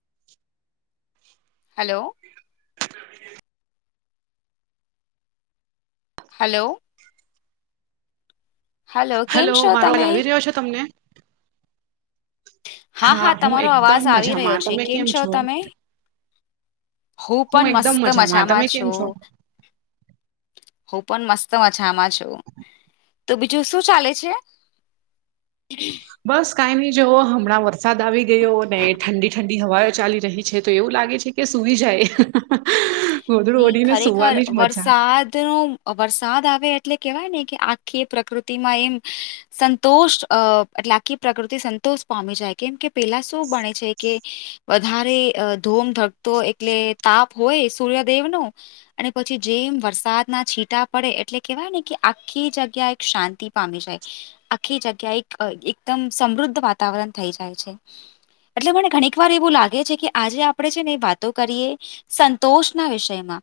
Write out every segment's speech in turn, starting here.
[inaudible] Hello hello hello કેમ hello છો મારો આજ તમે આવી રહ્યો છે, તમને? હા હું તમારો એકદમ અવાજ આવી રહ્યો મજામાં છે તમે કેમ છો? તમે હું પણ એકદમ મસ્ત મજામાં તમે કેમ છું છો? હું પણ મસ્ત ઓછામાં છું તો બીજું શું ચાલે છે? [inaudible] બસ કાંઈ નહી જોવ હમણાં વરસાદ આવી ગયો ને ઠંડી ઠંડી હવાઓ ચાલી રહી છે તો એવું લાગે છે કે સુઈ જાય. ગોધડું નહ ઓઢીને ખરેખર સુવાની જ મજા વરસાદ ન વરસાદ આવે એટલે કેવાય ને કે આખી પ્રકૃતિ માં એમ સંતોષ એટલે આખી પ્રકૃતિ સંતોષ પામી જાય કેમ કે પેલા શું બણે છે કે વધારે ધૂમ ધકતો એટલે તાપ હોય સૂર્યદેવ નો અને પછી જેમ વરસાદના છીટા પડે એટલે કેહેવાય ને કે આખી જગ્યા એક શાંતિ પામી જાય. આખી જગ્યા એક એકદમ સમૃદ્ધ વાતાવરણ થઈ જાય છે એટલે મને ઘણીક વાર એવું લાગે છે કે આજે આપડણે છે ને વાતો કરીએ સંતોષ ના વિષયમાં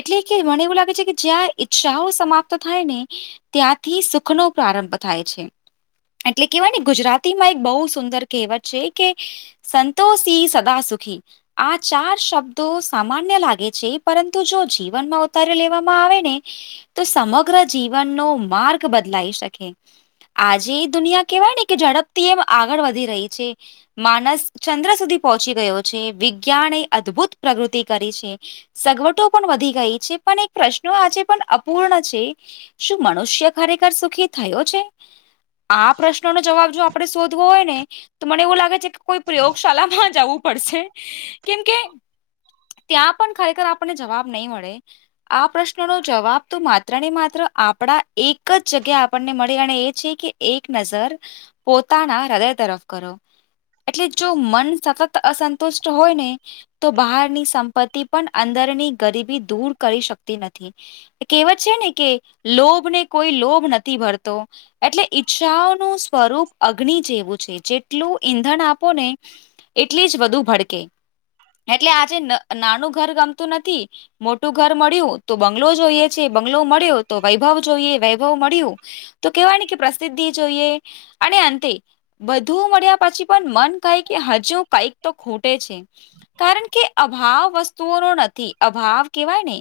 એટલે કે મને એવું લાગે છે કે જ્યાં ઈચ્છાઓ સમાપ્ત થાય ને ત્યાંથી સુખનો પ્રારંભ થાય છે, એટલે કહેવાય ને ગુજરાતીમાં એક બહુ સુંદર કહેવત છે, કે સંતોષી સદા સુુખી આ ચાર શબ્દો સામાન્ય લાગે છે પરંતુ જો જીવન માં ઉતારી લેવામાં આવે ને તો સમગ્ર જીવનનો માર્ગ બદલાઈ શકે આજે દુનિયા કેવાય ને કે ઝડપથી એમ આગળ વધી રહી છે, માનસ ચંદ્ર સુધી પહોંચી ગયો છે, વિજ્ઞાન એ અદભુત પ્રગૃતિ કરી છે, સગવટો પણ વધી ગઈ છે, પણ એક પ્રશ્નો આજે પણ પૂર્ણ છે, શું મનુષ્ય ખરેખર સુખી થયો છે? આ પ્રશ્નનો જવાબ જો આપણે શોધવો હોય ને તો મને એવું લાગે છે, કે કોઈ પ્રયોગશાળામાં જવું પડશે કેમકે ત્યાં પણ ખરેખર આપણને જવાબ નહીં મળે. આ પ્રશ્નનો જવાબ તો માત્ર ને માત્ર આપણા એક જ જગ્યા આપણને મળી અને એ છે, કે એક નજર પોતાના હૃદય તરફ કરો એટલે જો મન સતત અસંતુષ્ટ હોય ને તો બહારની શા પતિ પણ અંદરની ગરીબી દૂર કરી શકતી નથી. કહેવત છે, ને કે લોભને કોઈ લોભ નથી ભરતો. એટલે ઈચ્છાઓનું સ્વરૂપ અગ્નિ જેવું છે, જેટલું ઈંધણ આપો ને. એટલી જ બધું ભડકે એટલે આજે નાનું ઘર ગમતું નથી. મોટું ઘર મળ્યું તો બંગલો જોઈએ છે, બંગલો મળ્યો તો વૈભવ જોઈએ વૈભવ મળ્યું તો કેવાની કે પ્રસિદ્ધિ જોઈએ અને અંતે વધુ મળ્યા પછી પણ મન કાય કે હજુ કઈક તો ખોટે છે. કારણ કે અભાવ વસ્તુઓનો નથી અભાવ કવાય ને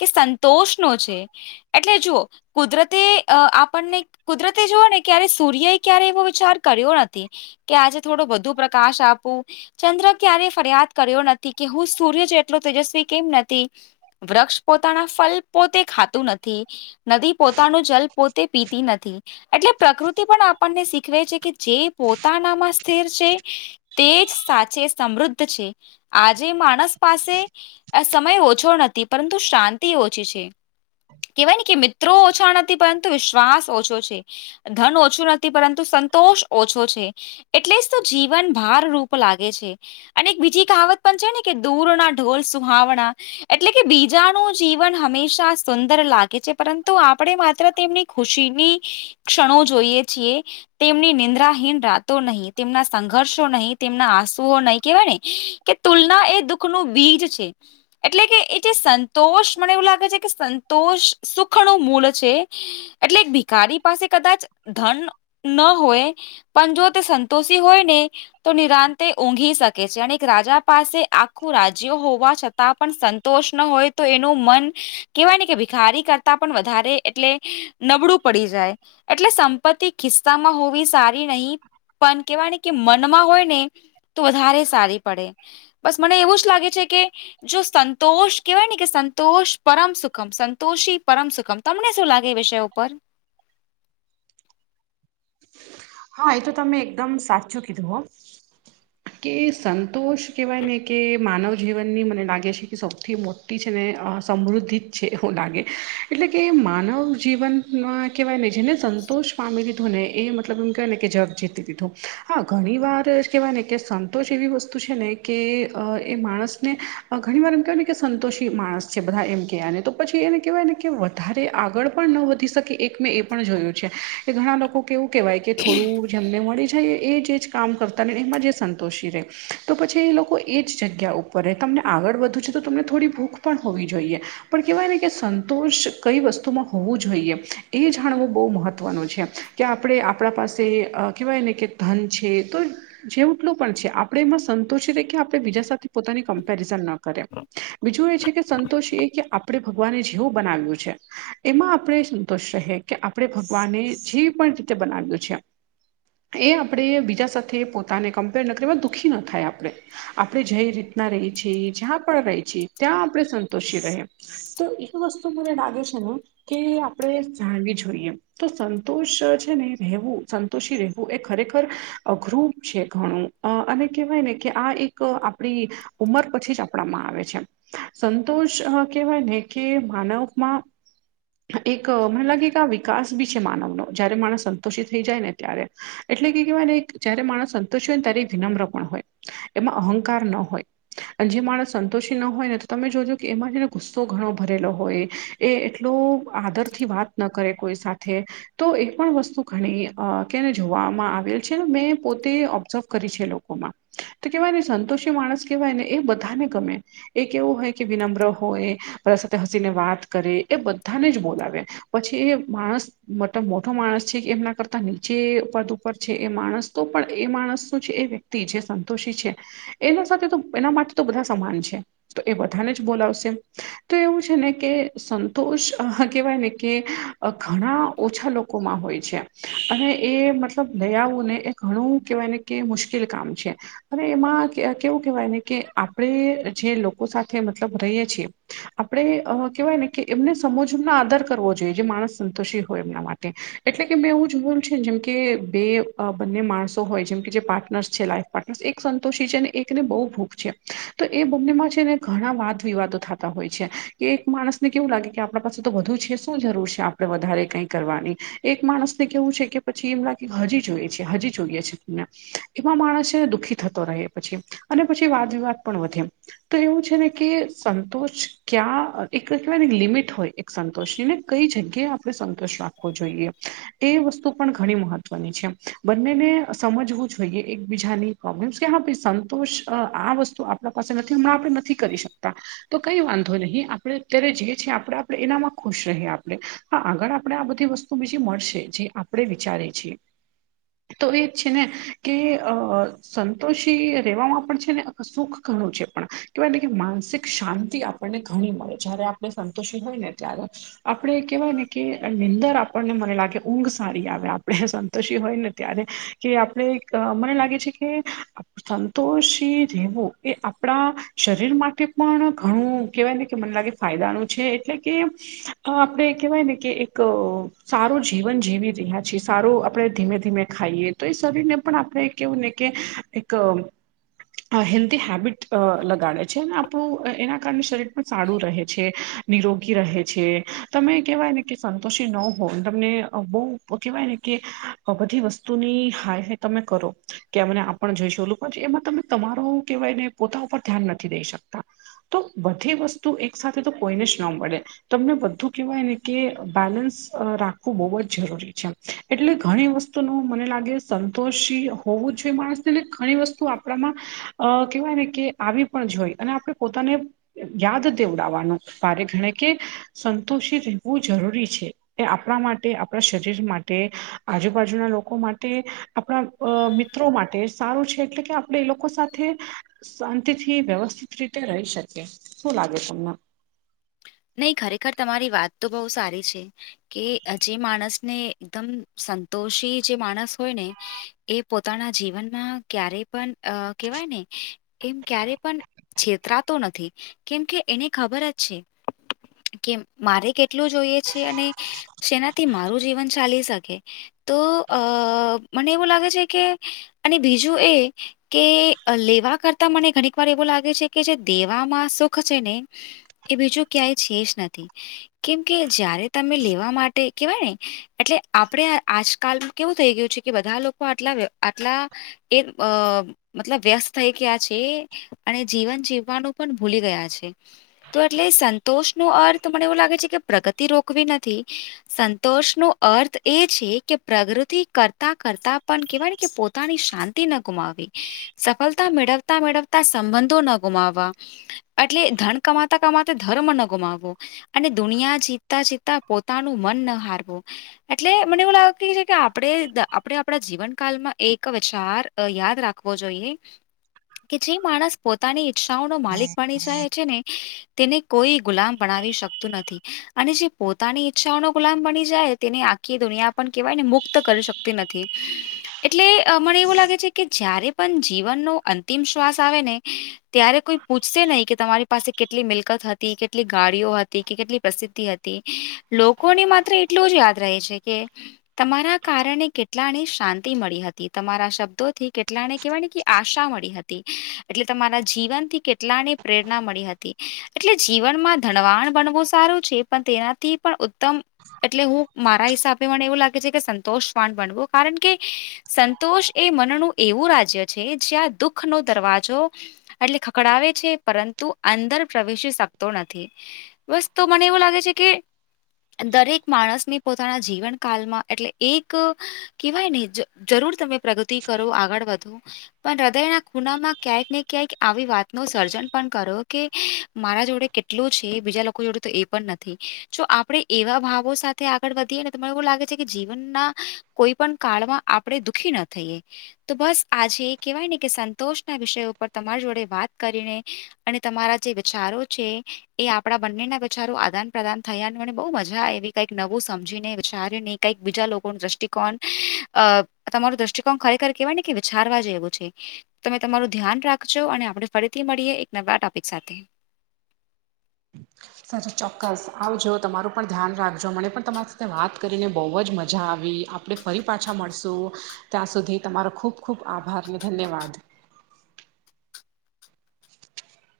કે સંતોષ નો છે, એટલે જુઓ કુદરતે અ આપણને કુદરતે જુઓ ને ક્યારે સૂર્ય એ ક્યારે એવો વિચાર કર્યો નથી. કે આજે થોડો વધુ પ્રકાશ આપવું ચંદ્ર ક્યારે ફરિયાદ કર્યો નથી. કે હું સૂર્ય છે એટલો તેજસ્વી કેમ નથી. વૃક્ષ પોતાના ફલ પોતે ખાતું નથી. નદી પોતાનું જલ પોતે પીતી નથી. એટલે પ્રકૃતિ પણ આપણને શીખવે છે, કે જે પોતાનામાં સ્થિર છે તે જ સાચે સમૃદ્ધ છે. આજે માણસ પાસે સમય ઓછો નથી પરંતુ શાંતિ ઓછી છે. કહેવાય ને કે મિત્રો ઓછા નથી પરંતુ વિશ્વાસ ઓછો છે. ધન ઓછું નથી પરંતુ સંતોષ ઓછો છે. એટલે જ તો જીવન ભાર રૂપ લાગે છે અને એક બીજી કાહવત દૂરના ઢોર સુહામણા. એટલે કે બીજાનું જીવન હંમેશા સુંદર લાગે છે પરંતુ આપણે માત્ર તેમની ખુશીની ક્ષણો જોઈએ છીએ. તેમની નિંદ્રાહીન રાતો નહી, તેમના સંઘર્ષો નહી, તેમના આંસુઓ નહી કેહેવાય ને કે તુલના એ દુઃખ ન બીજ છે. એટલે કે એ જે સંતોષ મને એવું લાગે છે, કે સંતોષ સુખ ન મૂળ છે. એટલે ભીકારી પાસે કદાચ ધન ન હોય. પણ જો તે સંતોષી હોય ને તો નિરાંત તે ઊંઘી શકે છે, અને રાજા પાસે આખું રાજ્યો હોવા છતાં પણ સંતોષ ન હોય તો એનું મન કેવાય ને કે ભિખારી કરતા પણ વધારે એટલે નબળું પડી જાય. એટલે સંપત્તિ ખિસ્સામાં હોવી સારી નહી. પણ કેવાય ને મનમાં હોય ને તો વધારે સારી. પડે બસ મને એવું જ લાગે છે કે જો સંંતોષ કેવાય ને કે સંતોષ પરમ સુખમ સંતોષી પરમ સુખમ. તમને શું લાગે એ વિષય ઉપર. હા એ તો તમે એકદમ સાચું કીધું હો. કે સંતોષ કહેવાય ને કે માનવ જીવનની મને લાગે છે કે સૌથી મો છે ને સમૃદ્ધિ જ છે એવું લાગે એટલે કે માનવ જીવન કહેવાય ને જેને સંતોષ પામી લીધો ને એ મતલબ એમ કેહેવાય ને કે જગ જીતી લીધો. હા ઘણી વાર કેવાય ને કે સંતોષ એવી વસ્તુ છે ને કે એ માણસને ઘણી વાર એમ કેહેવાય ને કે સંતોષી માણસ છે બધા એમ કે આને તો પછી એને કહેવાય ને કે વધારે આગળ પણ ન વધી શકે એક મે એ પણ જોયું છે. કે ઘણા લોકો કે એવું કહેવાય કે થોડું જેમને મળી જાય એ જે જ કામ કરતા ને એમાં જે સંન તો પછી એ લોકો એ જગ્યા ઉપર તમને આગળ વધવુ છે તો તમને થોડી ભૂખ પણ હોવી જોઈએ પણ કહેવાય ને કે સંતોષ કઈ વસ્તુમાં હોવું જોઈએ એ જાણવું બહુ મહત્ત્વનું છે કે આપણે આપણા પાસે અ કહેવાય ને કે ધન છે તો જેવું પણ છે આપણે એમાં સંતોષ કે આપણે બીજા સાથે પોતાની કમ્પેરિઝન ના કરે. બીજું એ છે કે સંતોષી એ કે આપણે ભગવાને જેવું બનાવ્યું છે. એમાં આપણે સંતોષ રહે કે આપણે ભગવાને જે પણ રીતે બનાવ્યું છે. એ આપણે બીજા સાથે પોતાને કમ્પેર ન કરવા દુઃખી ન થાય આપણે આપણે જે રીતના રહીએ છીએ જ્યાં પણ રહીએ છે ત્યાં આપણે સંતોષી રહે. તો એવી વસ્તુ મને લાગે છે કે આપણે જાણવી જોઈએ. તો સંતોષ છે ને રહેવું સંતોષી રહેવું એ ખરેખર અઘરું છે. ઘણું અને કહેવાય ને કે આ એક આપણી ઉંમર પછી જ આપણા માં આવે છે. સંતોષ કહેવાય ને કે માનવમાં એક મને લાગે કા [unintelligible] વિકાસ બી છે માનવ નો જયારે માણસ સંતોષિત થઈ જાય ને ત્યારે એટલે કે કેહેવાય જ્યારે માણસ તેને ત્યારે વિનમ્ર પણ હોય એમાં અહંકાર ન હોય. અને જે માણસ સંતોષી ન હોય ને તો તમે જોજો કે એમાંથીને ગુસ્સો ઘણો ભરેલો હોય છે. એ એટલો આદરથી વાત ન કરે કોઈ સાથે તો એક પણ વસ્તુ ઘણી જોવામાં આવેલ છે મેં પોતે કરી છે લોકોમાં તો કેવાયને સંતોષી માણસ કેહેવાય ને એ બધાને ગમે છે. એ કેવું હોય કે વિનમ્ર હોય બધા સાથે હસીને વાત કરે એ બધાને જ બોલાવે છે. પછી એ માણસ મોટો માણસ છે કે એમના કરતા નીચે પદ ઉપર છે એ માણસ તો પણ એ માણસ એ વ્યક્તિ જે સંતોષી છે, એના માટે તો બધા સમાન છે. તો એ બધાને જ બોલાવશે તો એવું છે ને કે સંતોષ કેહેવાય ને કે ઘણા ઓછા લોકો અને એ મતલબ લઈ આવું ને એ ઘણું કેવાય છે. કે મુશ્કેલ કામ છે હવે એમાં કેવું કેવાય ને કે આપણેે જે લોકો સાથે મતલબ રહીએ છીએ આપણે કેવાય ને કે એમને સમજમનો આદાર કરવો જોઈએ જે માણસ સંતોષી હોય એમના માટે એટલે કે મેં એવું જોયેલું છે ને જેમ કે બે બંને માણસો હોય જેમ પાર્ટનર્સ છે લાઇફપાર્ટનર એક સંતોષી છે અને એકને બહુ ભૂખ છે તો એ બંનેમાં છે ને ઘણા વાદ વિવાદો થતા હોય છે કે એક માણસને કેવું લાગે કે આપણા પાસે તો વધુ છે શું જરૂર છે. આપણને વધારે કઈ કરવાની એક માણસ ને કેવું છે કે પછી એમ લાગે હજી જોઈએ છે હજી જોઈએ છે. એમા માણસ દુઃખી થતો રહે અને પછી વાદ વિવાદ પણ વધે છે. તો એવું છે ને કે સંતોષ ક્યાં એક કેવાય લિમિટ હોય છે. સંતોષીને કઈ જગ્યાએ આપણે સંતોષ રાખવો જોઈએ એ વસ્તુ પણ ઘણી મહત્વની છે બંનેને સમજવું જોઈએ એકબીજાની પ્રોબ્લેમ્સ કે હા સંતોષ આ વસ્તુ હમણાં આપણેે નથી કરી શકતા. તો કઈ વાંધો નહીં આપણે અત્યારે જે છેએ આપણે આપણે એનામાં ખુશ રહીએ આપણે હા આગળ આપણે આ બધી વસ્તુ બીજી મળશે જે આપણે વિચારી છીએ તો એ છે ને કે અ સંતોષી રહેેવામાં પણ છે ને સુખ ઘણું છે પણ કેવાય કે માનસિક શાંતિ આપ ઘણી મળે જયારે આપણે સંતોષી હોય ને ત્યારે આપણે કેહેવાય ને કે નિંદર આપણને મને લાગે ઊંઘ સારી આવે આપડણે સંતોષી હોય ને ત્યારે કે આપણે એક મને લાગે છે કે સંતોષી રહેવો એ આપણા શરીર માટે પણ ઘણું કેહેવાય ને કે મને લાગે ફાયદાનું છે એટલે કે આપડણે કેહેવાય ને કે એક સારું જીવન જીવી રહ્યા છીએ સારું આપણે ધીમે ધીમે ીમે ખાઈએ તો એ શરીર ને પણ આપણે કેવું ને કે એક હેન્ધી હેબિટ લગાડે છે અને આપણું એના કારણે શરીરમાં સારું રહે છે. નિરોગી રહે છે તમે કેહેવાય ને કે સંતોષી ન હોવ તમને બહ કેવાય ને કે બધી વસ્તુની. હાય હ તમે કરો કે અમને આપણ જોઈશું ઓ લોકો છે એમાં તમે તમારો કેવાય ને પોતા ઉપર ધ્યાન નથી દઈ શકતા તો બધી વસ્તુ એક સાથે તો કોઈને જ ન મળે તમને બધું કેવાય ને કે બેલેન્સ રાખવું બહુ જ જરૂરી છે. એટલે ઘણી વસ્તુ ન મને લાગે સંતોષી હોવું જ જોઈએ માણસને ઘણી વસ્તુ આપણામાં અ કેવાય ને કે આવી પણ જોઈ અને આપણે પોતાને યાદ દેવડાવવાનું ભ ગણે કે સંતોષી રહેવું જરૂરી છે. એ આપણા માટે આપણા શરીર માટે આજુબાજુના લોકો માટે.. આપણા મિત્રો માટે સારું છે એટલે કે આપણે એ લોકો સાથે- શાંતિથી વ્યવસ્થિત રીતે રહી શકે શું લાગે તમને? નહી ખરેખર તમારી વાત તો બહુ સારી છે. કે જે માણસ ને એકદમ સંતોષી જે માણસ હોય ને એ પોતાના જીવનમાં ક્યારે પણ કેહેવાય ને એમ ક્યારે પણ છેતરાતો નથી કેમ કે એને ખબર જ છે. કે મારે કેટલું જોઈએ છે અને જેનાથી મારું જીવન ચાલી શકે. તો અ મને એવું લાગે છે કે અને બીજું એ કે લેવા કરતા મને ઘણીક વાર એવું લાગે છે કે જે દેવામાં સુખ છે ને એ બીજું ક્યાંય છે જ નથી. કેમ કે જયારે તમે લેવા માટે કેવાય ને એટલે આપણે આજકાલ કેવું થઈ ગયું છે કે બધા લોકો આટલા આટલા એ મતલબ વ્યસ્ત થઈ ગયા છે અને જીવન જીવવાનું પણ ભૂલી ગયા છે. તો એટલે સંતોષ નો અર્થ મને એવું લાગે છે કે પ્રગતિ રોકવી નથી. સંતોષ નો અર્થ એ છે કે પ્રગૃતિ કરતા કરતા પણ કેહેવાય કે પોતે પોની શાંતિ ન ગુમાવવી સફળતા મેળવતા મેળવતા સંબંધો ન ગુમાવવા એટલે ધન કમાતા કમાતા ધર્મ ન ગુમાવવો અને દુનિયા જીતતા જીતતા પોતાનું મન ન હારવું. એટલે મને એવું લાગે છે કે આપણે આપે આપણા જીવનકાળમાં એક વિચાર યાદ રાખવો જોઈએ કે જે માણસ પોતાની ઈચ્છાઓ ન માલિક ભણી જાય છે ને તેને કોઈ ગુલામ ભણાવી શકતું નથી. અને જે પોતાની ઈચ્છાઓનો ગુલામ બની જાય તેને આખી દુનિયા પણ કેહેવાય ને મુક્ત કરી શક કે નથી એટલે મને એવું લાગે છે કે જયારે પણ જીવનનો અંતિમ શ્વાસ આવે ને ત્યારે કોઈ પૂછશે નહીં કે તમારી પાસે કેટલી મિલકત હતી કેટલી ગાડીઓ હતી કે કેટલી પ્રસિદ્ધિ હતી. લોકોને માત્ર એટલું જ યાદ રહે છે કે તમારા કારણે કેટલાને શાંતિ મળી હતી તમારા શબ્દોથી કેટલાને વા આશા મળી હતી એટલે તમારા જીવન થી કેટલાને પ્રેમ મળી હતી એટલે જીવનમાં ધનવાન બનવું સારું છે પણ તેનાથી પણ ટમ એટલે હું મારા હિસાબે મને એવું લાગે છે કે સંતોષ ફડ બનવું કારણ કે સંતોષ એ મનનું એવું રાજ્ય છે જ્યાં દુઃખ નો દરવાજો એટલે ખકડાવે છે. પરંતુ અંદર પ્રવેશી શકતો નથી બસ તો મને એવું લાગે છે કે દરેક માણસની પોતાના જીવન કલમાં એટલે એક કેવાય નને જરૂર તમે પ્રગતિ કરો આગળ વધો પણ હૃદયના ખુનામાં ક્યાંક ને ક્યાંક આવી વાત ન સર્જન કરો કે મારા જોડે કેટલોું છે બીજા લોકો જોડે તો એ પણ નથી તો આપણે એવા ભાવો સાથે આગળ વધીએ ને તને એવું લાગે છે કે જીવનના કોઈ પણ કાળમાં આપણે દુઃખી ના થઈ. તો બસ આજે કહેવાય ને કે સંતોષ ના વિષય ઉપર તમારી જોડે વાત કરીને અને તમારા જે વિચારો છે એ આપડા બંને ના વિચારો આદાન પ્રદાન થયા અને મને બહુ મજા આવી કઈક નવું સમજીને વિચારીને કઈક બીજા લોકો ન દ્રષ્ટિકોણ અ તમારરો દ્રષ્ટિકોણ ખરેખર કેવા ને કે વિચારવા જેવું છે. તમે તમારું ધ્યાન રાખજો અને આપણે ફરીથી મળીએ એક નવા ટોપિક સાથે. [inaudible] સાચો ચોક્કસ આવજો તમારું પણ ધ્યાન રાખજો મને પણ તમારી સાથે વાત કરીને બહુ જ મજા આવી આપણે ફરી પાછા મળશું ત્યાં સુધી તમારો ખૂબ ખૂબ આભારને ધન્યવાદ [inaudible]